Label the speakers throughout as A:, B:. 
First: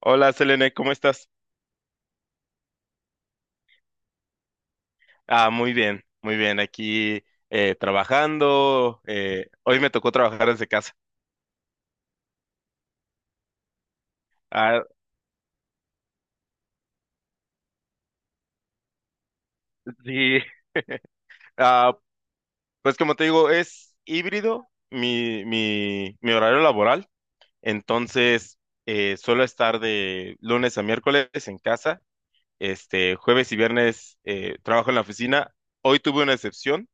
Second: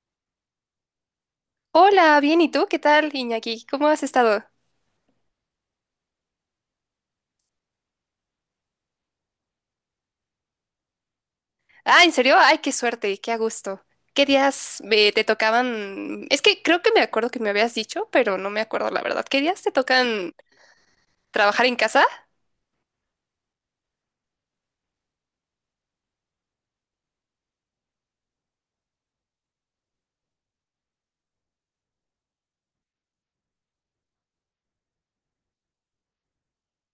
A: Hola, Selene, ¿cómo estás?
B: Hola, bien, ¿y tú? ¿Qué tal, Iñaki? ¿Cómo has estado?
A: Muy bien, muy bien. Aquí trabajando. Hoy me tocó trabajar desde casa.
B: Ah, ¿en serio? Ay, qué suerte, qué a gusto. ¿Qué días
A: Ah,
B: te tocaban? Es que creo que me acuerdo que me habías dicho, pero no me acuerdo la verdad. ¿Qué días te tocan
A: sí.
B: trabajar en
A: Ah,
B: casa?
A: pues como te digo, es híbrido mi horario laboral. Entonces, suelo estar de lunes a miércoles en casa. Este, jueves y viernes trabajo en la oficina. Hoy tuve una excepción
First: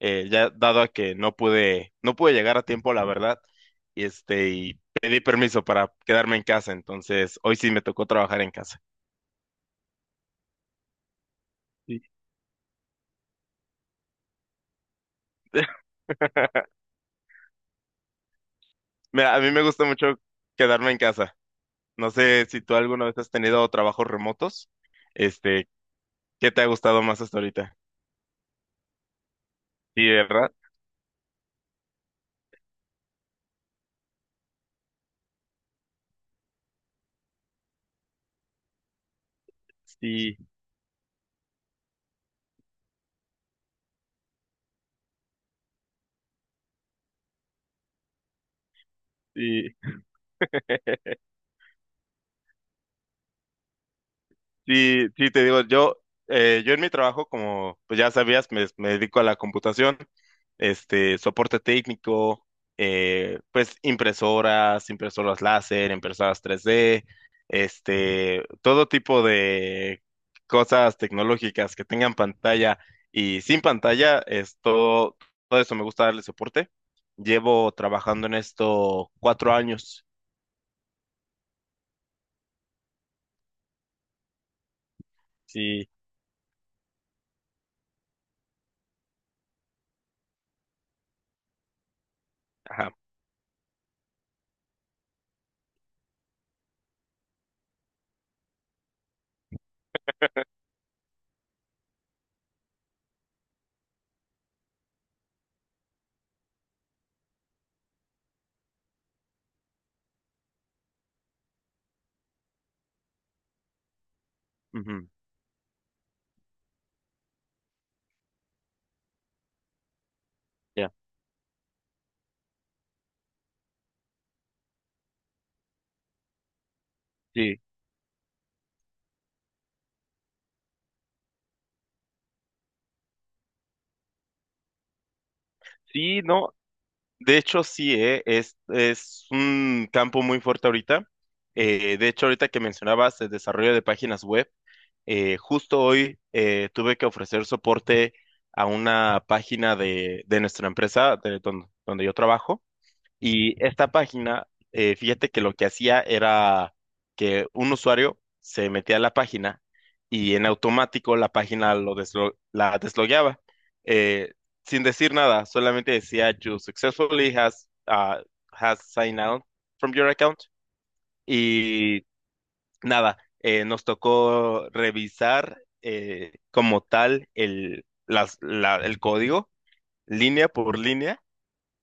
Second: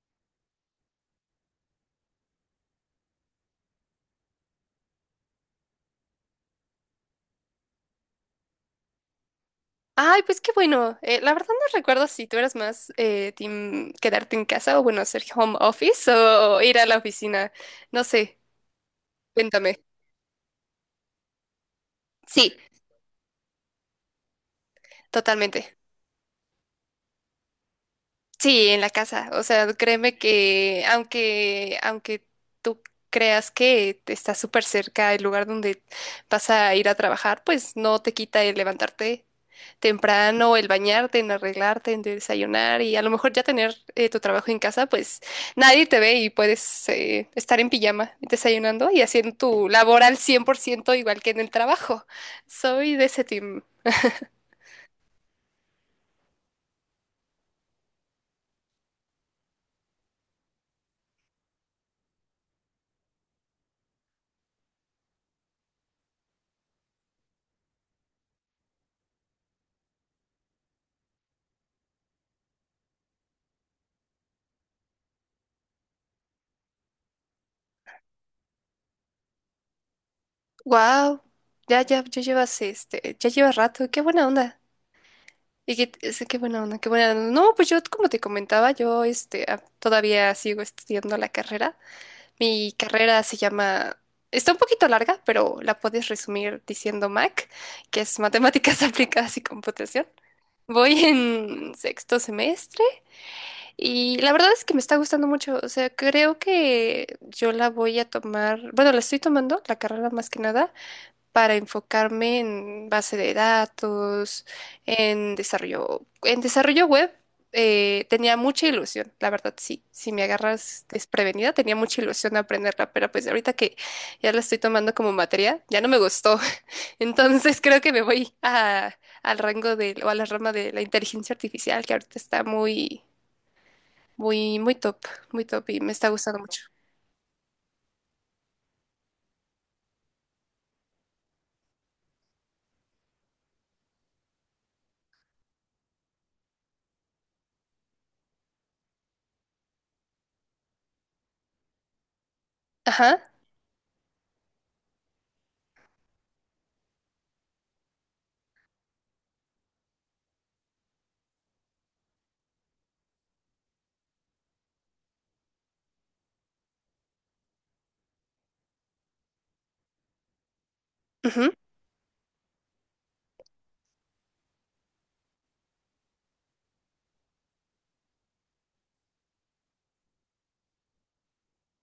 A: ya dado a que no pude llegar a tiempo, la verdad, y y pedí permiso para quedarme en casa, entonces hoy sí me tocó trabajar en casa.
B: Ay, pues qué bueno. La verdad no
A: Sí.
B: recuerdo si tú eras más team quedarte en casa o bueno, hacer home office o ir a la oficina. No sé,
A: Mira, a mí me
B: cuéntame.
A: gusta mucho quedarme en casa. No sé
B: Sí,
A: si tú alguna vez has tenido trabajos remotos. Este,
B: totalmente.
A: ¿Qué te ha gustado más hasta ahorita?
B: Sí, en la casa. O sea,
A: Sí,
B: créeme
A: ¿verdad?
B: que aunque tú creas que te estás súper cerca del lugar donde vas a ir a trabajar, pues no te quita el levantarte
A: Sí,
B: temprano, el bañarte, en arreglarte, en desayunar y a lo mejor ya tener tu trabajo en casa, pues nadie te ve y puedes estar en pijama desayunando y haciendo tu
A: sí.
B: labor al 100% igual que en el trabajo. Soy de ese team.
A: Sí, sí, te digo, yo en mi trabajo, como pues ya sabías, me dedico a la computación, soporte técnico, pues impresoras láser, impresoras 3D, todo tipo de cosas tecnológicas que tengan pantalla y sin pantalla, todo eso me gusta darle soporte. Llevo trabajando en esto 4 años.
B: Wow, ya llevas ya llevas rato. Qué buena onda. Y
A: Sí,
B: que, qué buena onda, qué buena onda. No, pues yo, como te comentaba, yo todavía sigo estudiando la carrera. Mi
A: ajá,
B: carrera se llama, está un poquito larga, pero la puedes resumir diciendo MAC, que es Matemáticas Aplicadas y Computación. Voy en sexto semestre y la verdad es que me está gustando mucho. O sea, creo que yo la voy a tomar, bueno, la estoy tomando, la carrera más que nada para enfocarme en base de datos,
A: ujú,
B: en desarrollo web. Tenía mucha ilusión, la verdad, sí. Si me agarras
A: ya.
B: desprevenida, tenía mucha ilusión de aprenderla, pero pues ahorita que ya la estoy tomando como materia, ya no me gustó.
A: Sí,
B: Entonces creo que me voy a, al rango de, o a la rama de la inteligencia artificial, que ahorita está muy top, muy top y me está
A: sí,
B: gustando
A: no.
B: mucho.
A: De hecho, sí. Es un campo muy fuerte ahorita. De hecho, ahorita que mencionabas el desarrollo de páginas web, justo hoy tuve que ofrecer soporte a una página de nuestra empresa, donde yo trabajo.
B: Ajá.
A: Y esta página, fíjate que lo que hacía era que un usuario se metía a la página y en automático la página la deslogueaba eh, sin decir nada, solamente decía you successfully has, has signed out from your account
B: Ujú.
A: y nada, nos tocó revisar como tal el código línea por línea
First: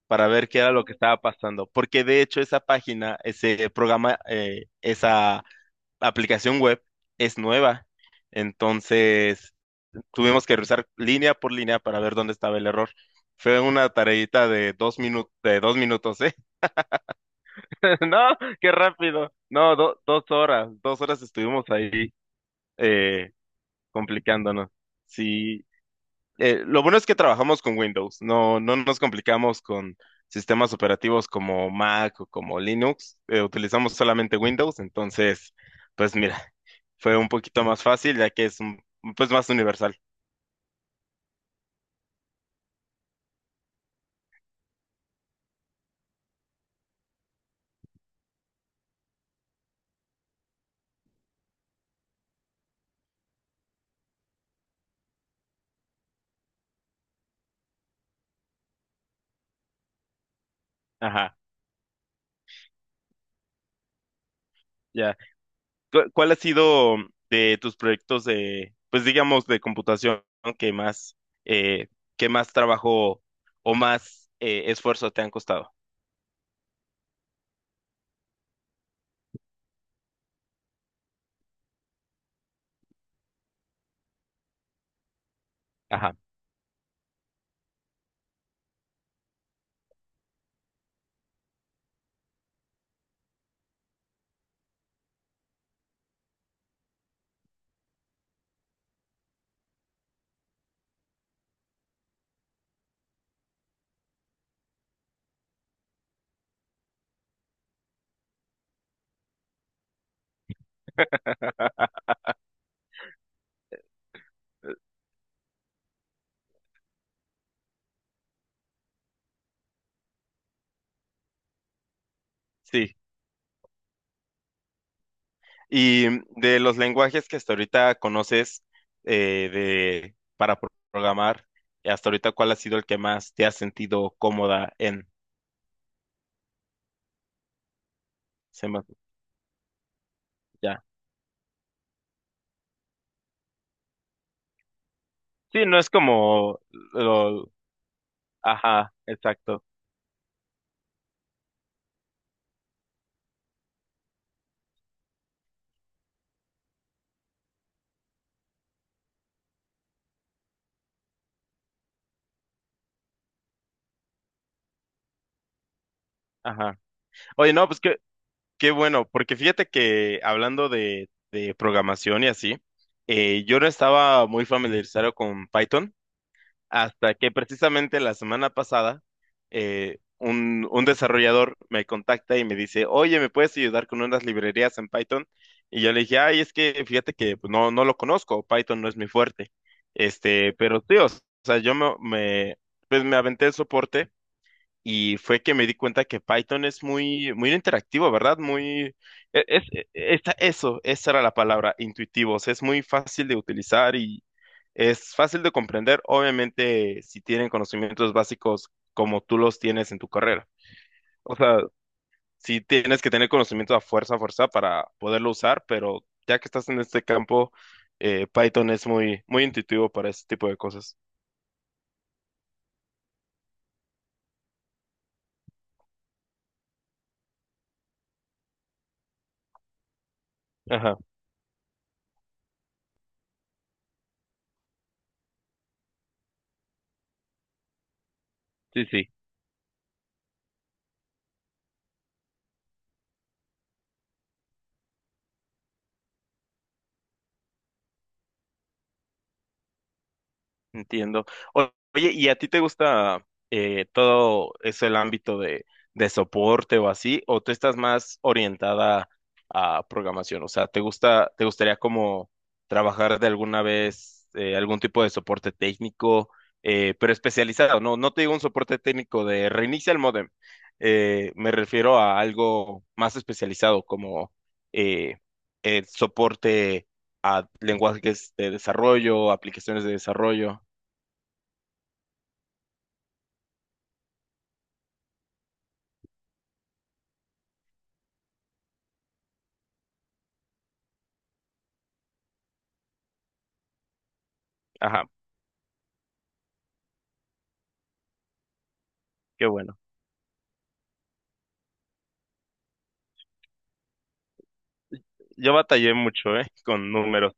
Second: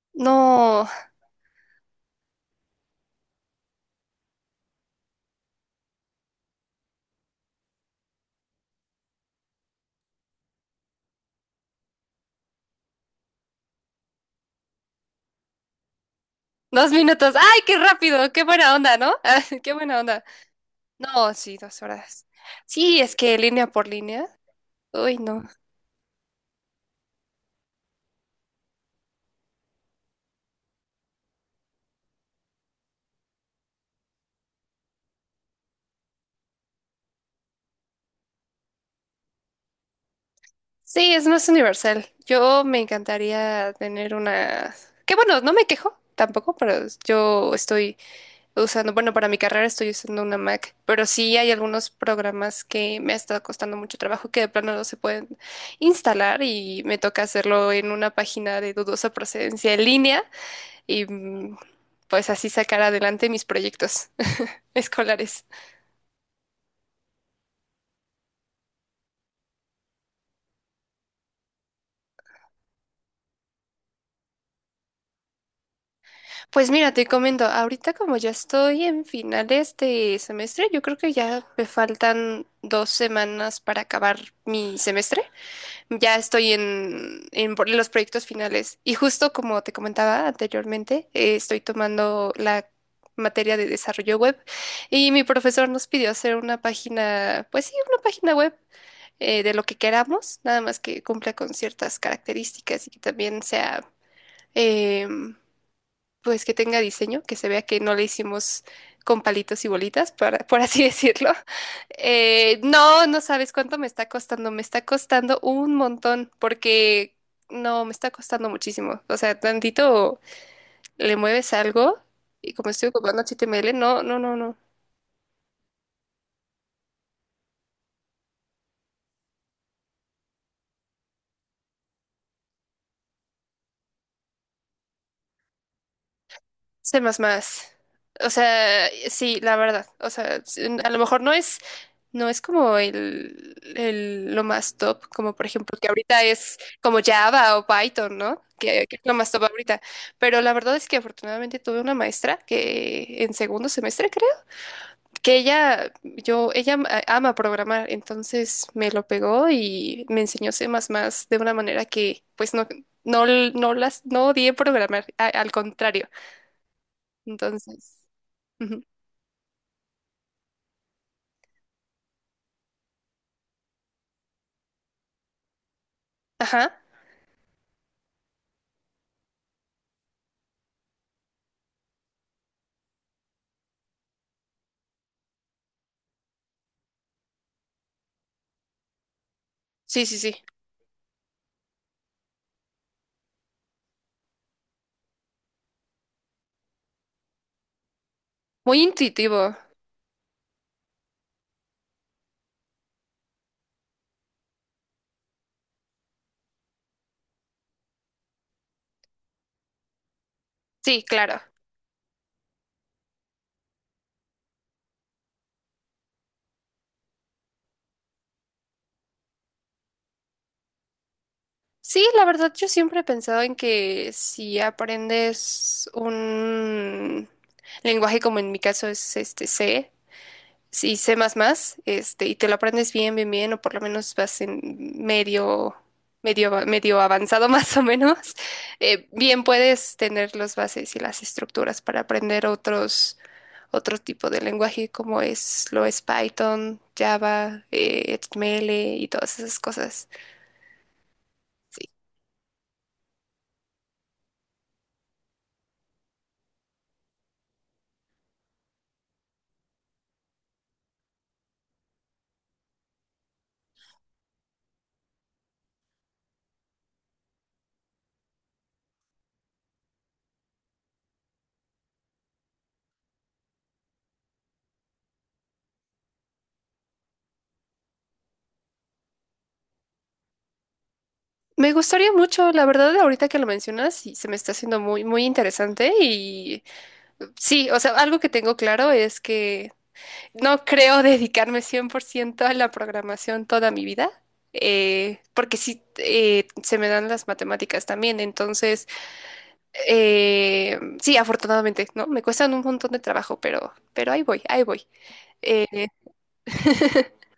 A: para ver qué era lo
B: No,
A: que estaba pasando. Porque de hecho esa página, ese programa, esa aplicación web es nueva. Entonces tuvimos que revisar línea por línea para ver dónde estaba el error. Fue una tareita de 2 minutos, de 2 minutos, ¿eh?
B: dos minutos. ¡Ay, qué
A: No,
B: rápido! ¡Qué
A: qué
B: buena onda!, ¿no?
A: rápido.
B: Ah, ¡qué
A: No,
B: buena onda!
A: 2 horas, 2 horas
B: No, sí,
A: estuvimos
B: dos
A: ahí
B: horas. Sí, es
A: eh,
B: que línea por línea.
A: complicándonos.
B: Uy, no.
A: Sí, lo bueno es que trabajamos con Windows, no nos complicamos con sistemas operativos como Mac o como Linux, utilizamos solamente Windows, entonces, pues mira, fue un poquito más fácil pues más universal.
B: Sí, es más universal. Yo me encantaría tener una… Que bueno, no me quejo tampoco, pero yo estoy usando, bueno, para mi carrera estoy usando una Mac, pero sí hay algunos programas que me ha estado costando mucho trabajo que de plano no se pueden instalar y me toca hacerlo en una página de dudosa procedencia en línea. y
A: Ajá,
B: mm, pues así sacar adelante mis proyectos
A: ya.
B: escolares.
A: ¿Cuál ha sido de tus proyectos de, pues digamos, de computación que eh, que más trabajo o más esfuerzo te han costado?
B: Pues mira, te comento, ahorita como ya estoy en finales de semestre, yo creo que ya me faltan dos semanas para acabar mi semestre.
A: Ajá,
B: Ya estoy en, los proyectos finales y justo como te comentaba anteriormente, estoy tomando la materia de desarrollo web y mi profesor nos pidió hacer una página, pues sí, una página web de lo que queramos, nada más que cumpla con ciertas características y que también sea, eh, pues que tenga diseño, que se vea que no le hicimos con palitos y bolitas, para por así decirlo. No, no sabes cuánto me está costando un montón, porque no, me está costando muchísimo. O sea, tantito le mueves algo y como estoy
A: sí.
B: ocupando HTML, no, no, no, no.
A: Y de los lenguajes que hasta ahorita conoces para programar, hasta ahorita, ¿cuál ha sido el que más te has sentido cómoda en?
B: Sé más. O
A: Se me-
B: sea, sí, la verdad. O sea,
A: ya.
B: a lo mejor no es… No es como lo más top, como por
A: Sí,
B: ejemplo
A: no es
B: que ahorita es
A: como
B: como
A: lo,
B: Java o Python, ¿no?
A: ajá,
B: Que es lo más top
A: exacto,
B: ahorita. Pero la verdad es que afortunadamente tuve una maestra que en segundo semestre creo, que ella ama programar, entonces me lo pegó y me enseñó C++ de una manera que pues no, no, no odié programar, al contrario.
A: ajá. Oye, no, pues qué,
B: Entonces,
A: qué
B: ujú.
A: bueno, porque fíjate que hablando de programación y así, yo no estaba muy familiarizado con Python.
B: Ajá,
A: Hasta que precisamente la semana pasada un desarrollador me contacta y me dice, oye, ¿me puedes ayudar con unas librerías en Python? Y yo le dije, ay, es que fíjate que pues, no, no lo conozco, Python no es mi fuerte.
B: sí, sí, sí.
A: Pero tío, o sea, pues me aventé el soporte y fue que me di cuenta que Python es muy interactivo, ¿verdad?
B: Muy
A: Muy, e-
B: intuitivo.
A: es, e- esa- eso, esa era la palabra, intuitivos. Es muy fácil de utilizar y es fácil de comprender, obviamente, si tienen conocimientos básicos como tú los tienes en tu carrera.
B: Sí,
A: O
B: claro.
A: sea, sí tienes que tener conocimiento a fuerza para poderlo usar, pero ya que estás en este campo, Python es muy intuitivo para ese tipo de cosas.
B: Sí, la verdad yo siempre he pensado en que si aprendes un lenguaje como en mi caso es este C,
A: Ajá,
B: si C++, este, y te lo aprendes bien, bien, bien, o por lo menos vas en medio, medio avanzado más o menos,
A: sí, sí.
B: bien puedes tener las bases y las estructuras para aprender otros, otro tipo de lenguaje como es, lo es Python, Java, HTML y todas esas cosas.
A: Entiendo. O- Oye, ¿y a ti te gusta todo eso, el ámbito de soporte o así? ¿O tú estás más orientada a programación? O sea, ¿te gusta, te gustaría como trabajar de alguna vez algún tipo de soporte técnico, pero especializado? No, no te digo un soporte técnico de reinicia el módem. Me refiero a algo más especializado como eh, el soporte a lenguajes de desarrollo, aplicaciones de desarrollo.
B: Me gustaría mucho, la verdad, ahorita que lo mencionas, sí, se me está haciendo muy, muy interesante y sí, o sea, algo que tengo claro es que no creo dedicarme 100% a la programación toda mi vida,
A: Ajá,
B: porque sí, se me dan las matemáticas también, entonces,
A: qué bueno.
B: sí, afortunadamente, ¿no? Me cuestan un montón de trabajo, pero ahí voy, ahí voy.
A: Yo
B: Eh,
A: batallé mucho, ¿eh? Con números.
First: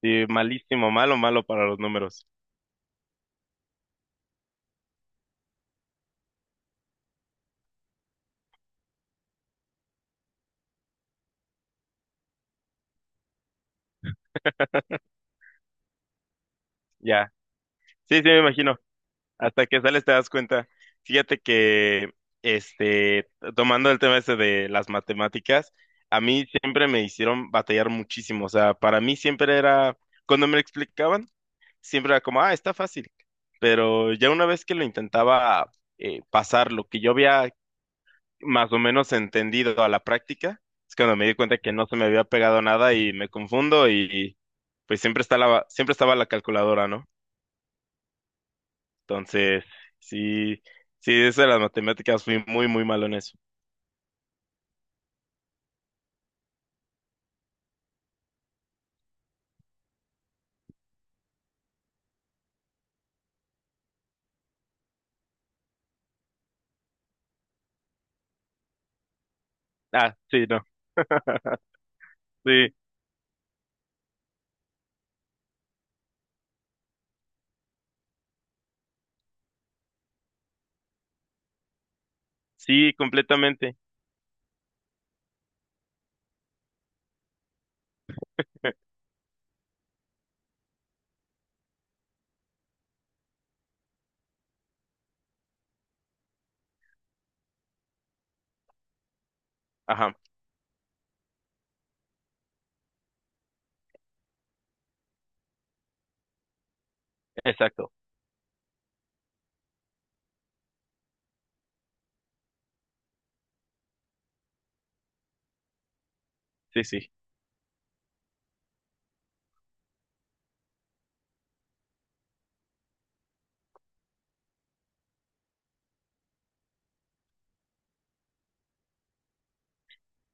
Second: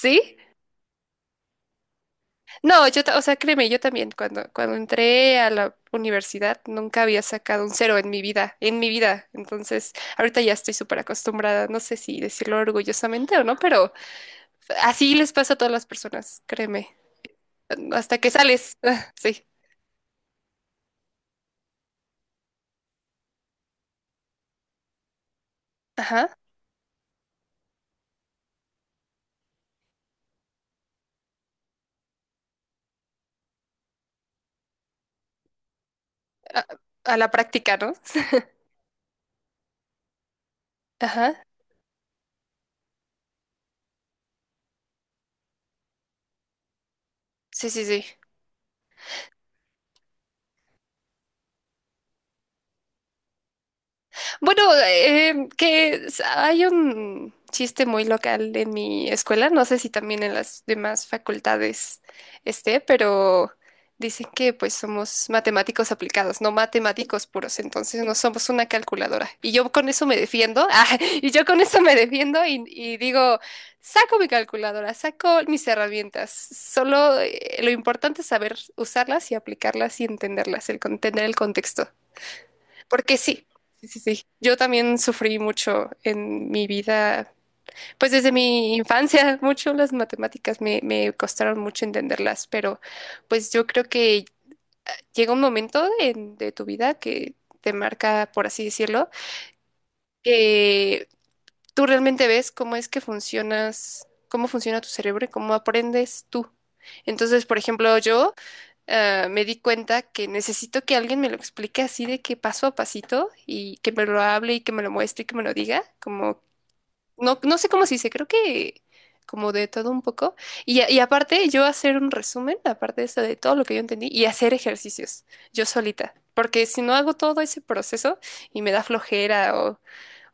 A: Sí, malísimo, malo, malo para los números.
B: No, o sea, créeme, yo también, cuando entré a la universidad, nunca había sacado un cero en mi vida, en mi vida. Entonces, ahorita ya estoy súper acostumbrada, no sé si decirlo orgullosamente o no, pero así les pasa a todas las personas, créeme.
A: Ya. Sí,
B: Hasta
A: sí,
B: que
A: me imagino.
B: sales, ah, sí,
A: Hasta que sales te das cuenta. Fíjate que, este, tomando el tema ese de las matemáticas, a
B: ajá,
A: mí siempre me hicieron batallar muchísimo. O sea, para mí siempre era, cuando me lo explicaban, siempre era como, ah, está fácil. Pero ya una vez que lo intentaba
B: a,
A: pasar, lo que yo
B: a la
A: había
B: práctica, ¿no?
A: más o menos entendido a la práctica. Es cuando me di
B: Ajá,
A: cuenta que no se me había pegado nada y me confundo y pues siempre estaba la calculadora, ¿no?
B: sí, sí, sí.
A: Entonces, sí, sí, eso de las matemáticas fui muy malo en eso.
B: Bueno, hay un chiste muy local en mi escuela, no sé si también en las demás facultades esté, pero dicen que pues somos matemáticos aplicados, no matemáticos puros, entonces no somos una calculadora. Y yo con eso
A: Ah,
B: me
A: sí, no,
B: defiendo, ah, y yo con eso me defiendo
A: sí,
B: y digo, saco mi calculadora, saco mis herramientas, solo lo importante es saber usarlas y aplicarlas y entenderlas, tener el contexto.
A: sí,
B: Porque sí,
A: completamente.
B: sí, sí, sí. Yo también sufrí mucho en mi vida, pues desde mi infancia, mucho las matemáticas me, me costaron mucho entenderlas, pero pues yo creo que llega un momento de tu vida que te marca, por así decirlo,
A: Ajá,
B: que tú realmente ves cómo es que funcionas, cómo funciona tu cerebro y cómo aprendes tú. Entonces, por
A: exacto,
B: ejemplo, me di cuenta que necesito que alguien me lo explique así de que paso a pasito y que me lo hable y que me lo muestre y que me lo diga. Como,
A: sí, sí.
B: no, no sé cómo se dice, creo que como de todo un poco. Y, y aparte, yo hacer un resumen, aparte de eso, de todo lo que yo entendí, y hacer ejercicios yo solita. Porque si no hago todo ese proceso y me da flojera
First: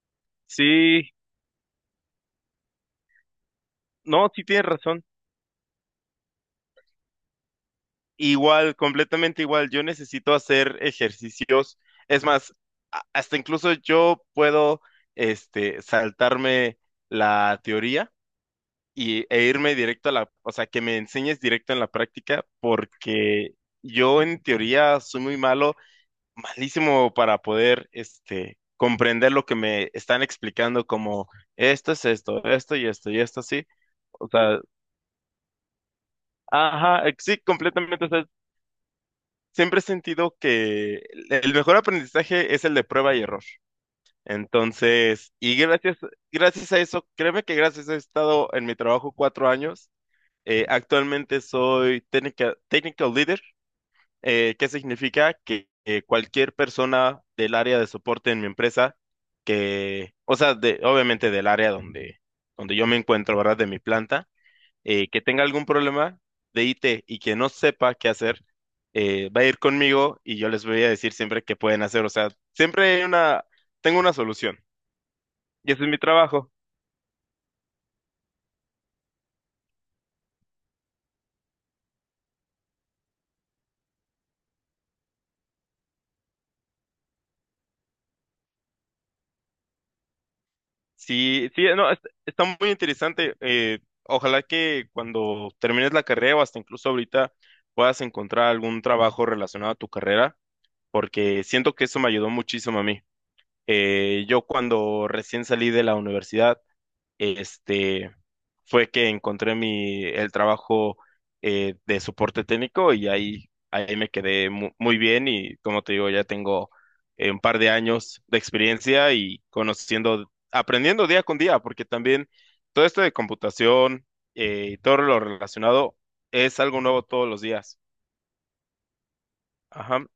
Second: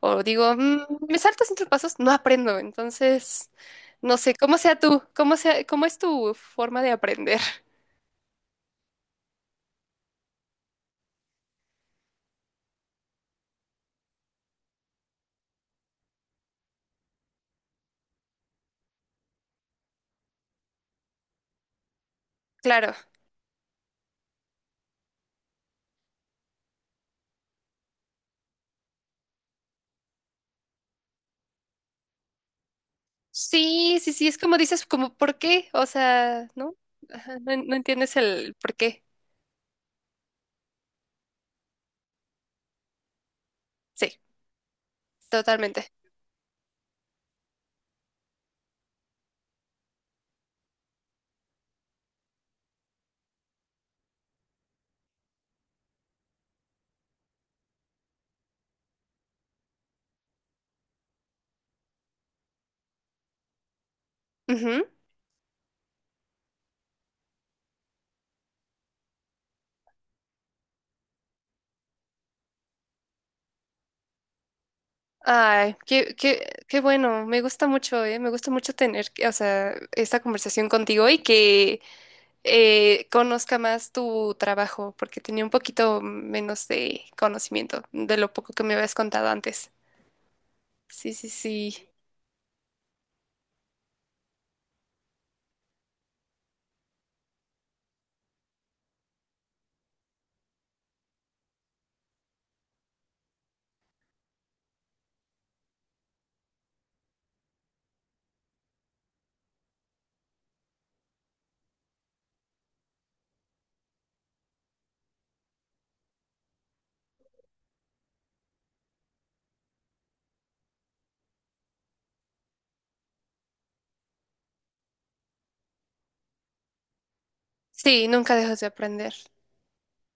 B: o digo, "Mm,
A: Sí,
B: me salto cinco pasos, no aprendo. Entonces, no
A: no,
B: sé,
A: sí
B: ¿cómo
A: tienes
B: sea tú?
A: razón.
B: ¿Cómo sea, cómo es tu forma de aprender?
A: Igual, completamente igual. Yo necesito hacer ejercicios. Es más, hasta incluso yo puedo, saltarme la teoría e irme directo a la, o sea, que me enseñes directo en la práctica,
B: Claro.
A: porque yo en teoría soy muy malo, malísimo para poder, comprender lo que me están explicando como esto es esto, esto y esto y esto así.
B: Sí, sí, sí,
A: O
B: es como
A: sea,
B: dices, como ¿por qué? O sea, ¿no? Ajá,
A: sí,
B: no, no
A: completamente.
B: entiendes el por qué.
A: Siempre he sentido que el mejor aprendizaje es el de prueba y error.
B: Sí,
A: Entonces,
B: totalmente.
A: gracias a eso, créeme que gracias a eso he estado en mi trabajo 4 años. Actualmente soy técnica, technical leader, que significa que cualquier persona del área de soporte en mi empresa, que, o sea, de, obviamente del área donde yo me encuentro, ¿verdad? De mi planta
B: Ujú.
A: que tenga algún problema de IT y que no sepa qué hacer, va a ir conmigo y yo les voy a decir siempre qué pueden hacer. O sea, siempre hay una, tengo una solución y
B: Ay,
A: ese es mi
B: qué, qué,
A: trabajo.
B: qué bueno, me gusta mucho tener, o sea, esta conversación contigo y que conozca más tu trabajo, porque tenía un poquito menos de conocimiento de lo poco que me habías contado antes. Sí, sí,
A: Sí, sí, no,
B: sí.
A: es- está muy interesante. Ojalá que cuando termines la carrera o hasta incluso ahorita puedas encontrar algún trabajo relacionado a tu carrera, porque siento que eso me ayudó muchísimo a mí. Yo cuando recién salí de la universidad, este, fue que encontré el trabajo de soporte técnico y ahí me quedé muy bien y como te digo, ya tengo un par de años de experiencia y conociendo, aprendiendo día con día, porque también todo esto de computación y todo lo relacionado es algo nuevo todos los días.
B: Sí, nunca dejas de aprender.
A: Ajá.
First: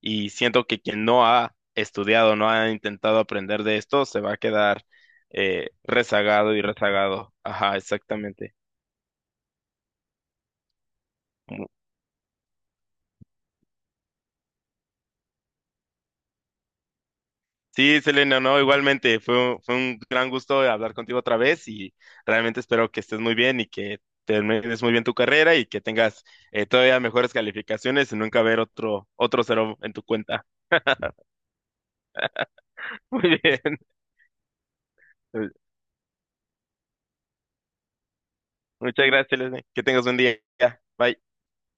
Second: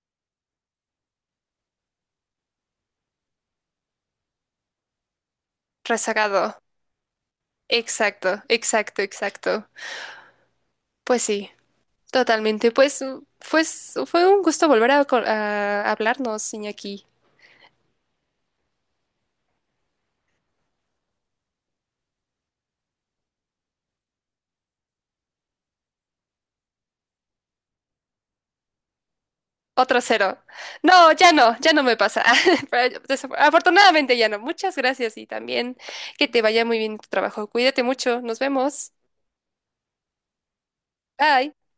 A: Y siento que quien no ha estudiado, no ha intentado aprender de esto, se va a quedar rezagado
B: Rezagado.
A: y rezagado. Ajá,
B: Exacto,
A: exactamente.
B: exacto, exacto. Pues sí.
A: Mu-
B: Totalmente, pues, pues fue un gusto volver a, a hablarnos, Iñaki.
A: Sí, Selena, no, igualmente, fue un gran gusto hablar contigo otra vez y realmente espero que estés muy bien y que termines muy bien tu carrera y que tengas todavía mejores calificaciones y nunca ver otro, otro cero en
B: Otro
A: tu
B: cero.
A: cuenta.
B: No, ya no, ya no me pasa. Pero
A: Muy bien.
B: afortunadamente ya no. Muchas gracias y también que te vaya muy bien en tu trabajo. Cuídate mucho. Nos vemos.
A: Muchas gracias, Selena. Que tengas un día. Bye.
B: Bye.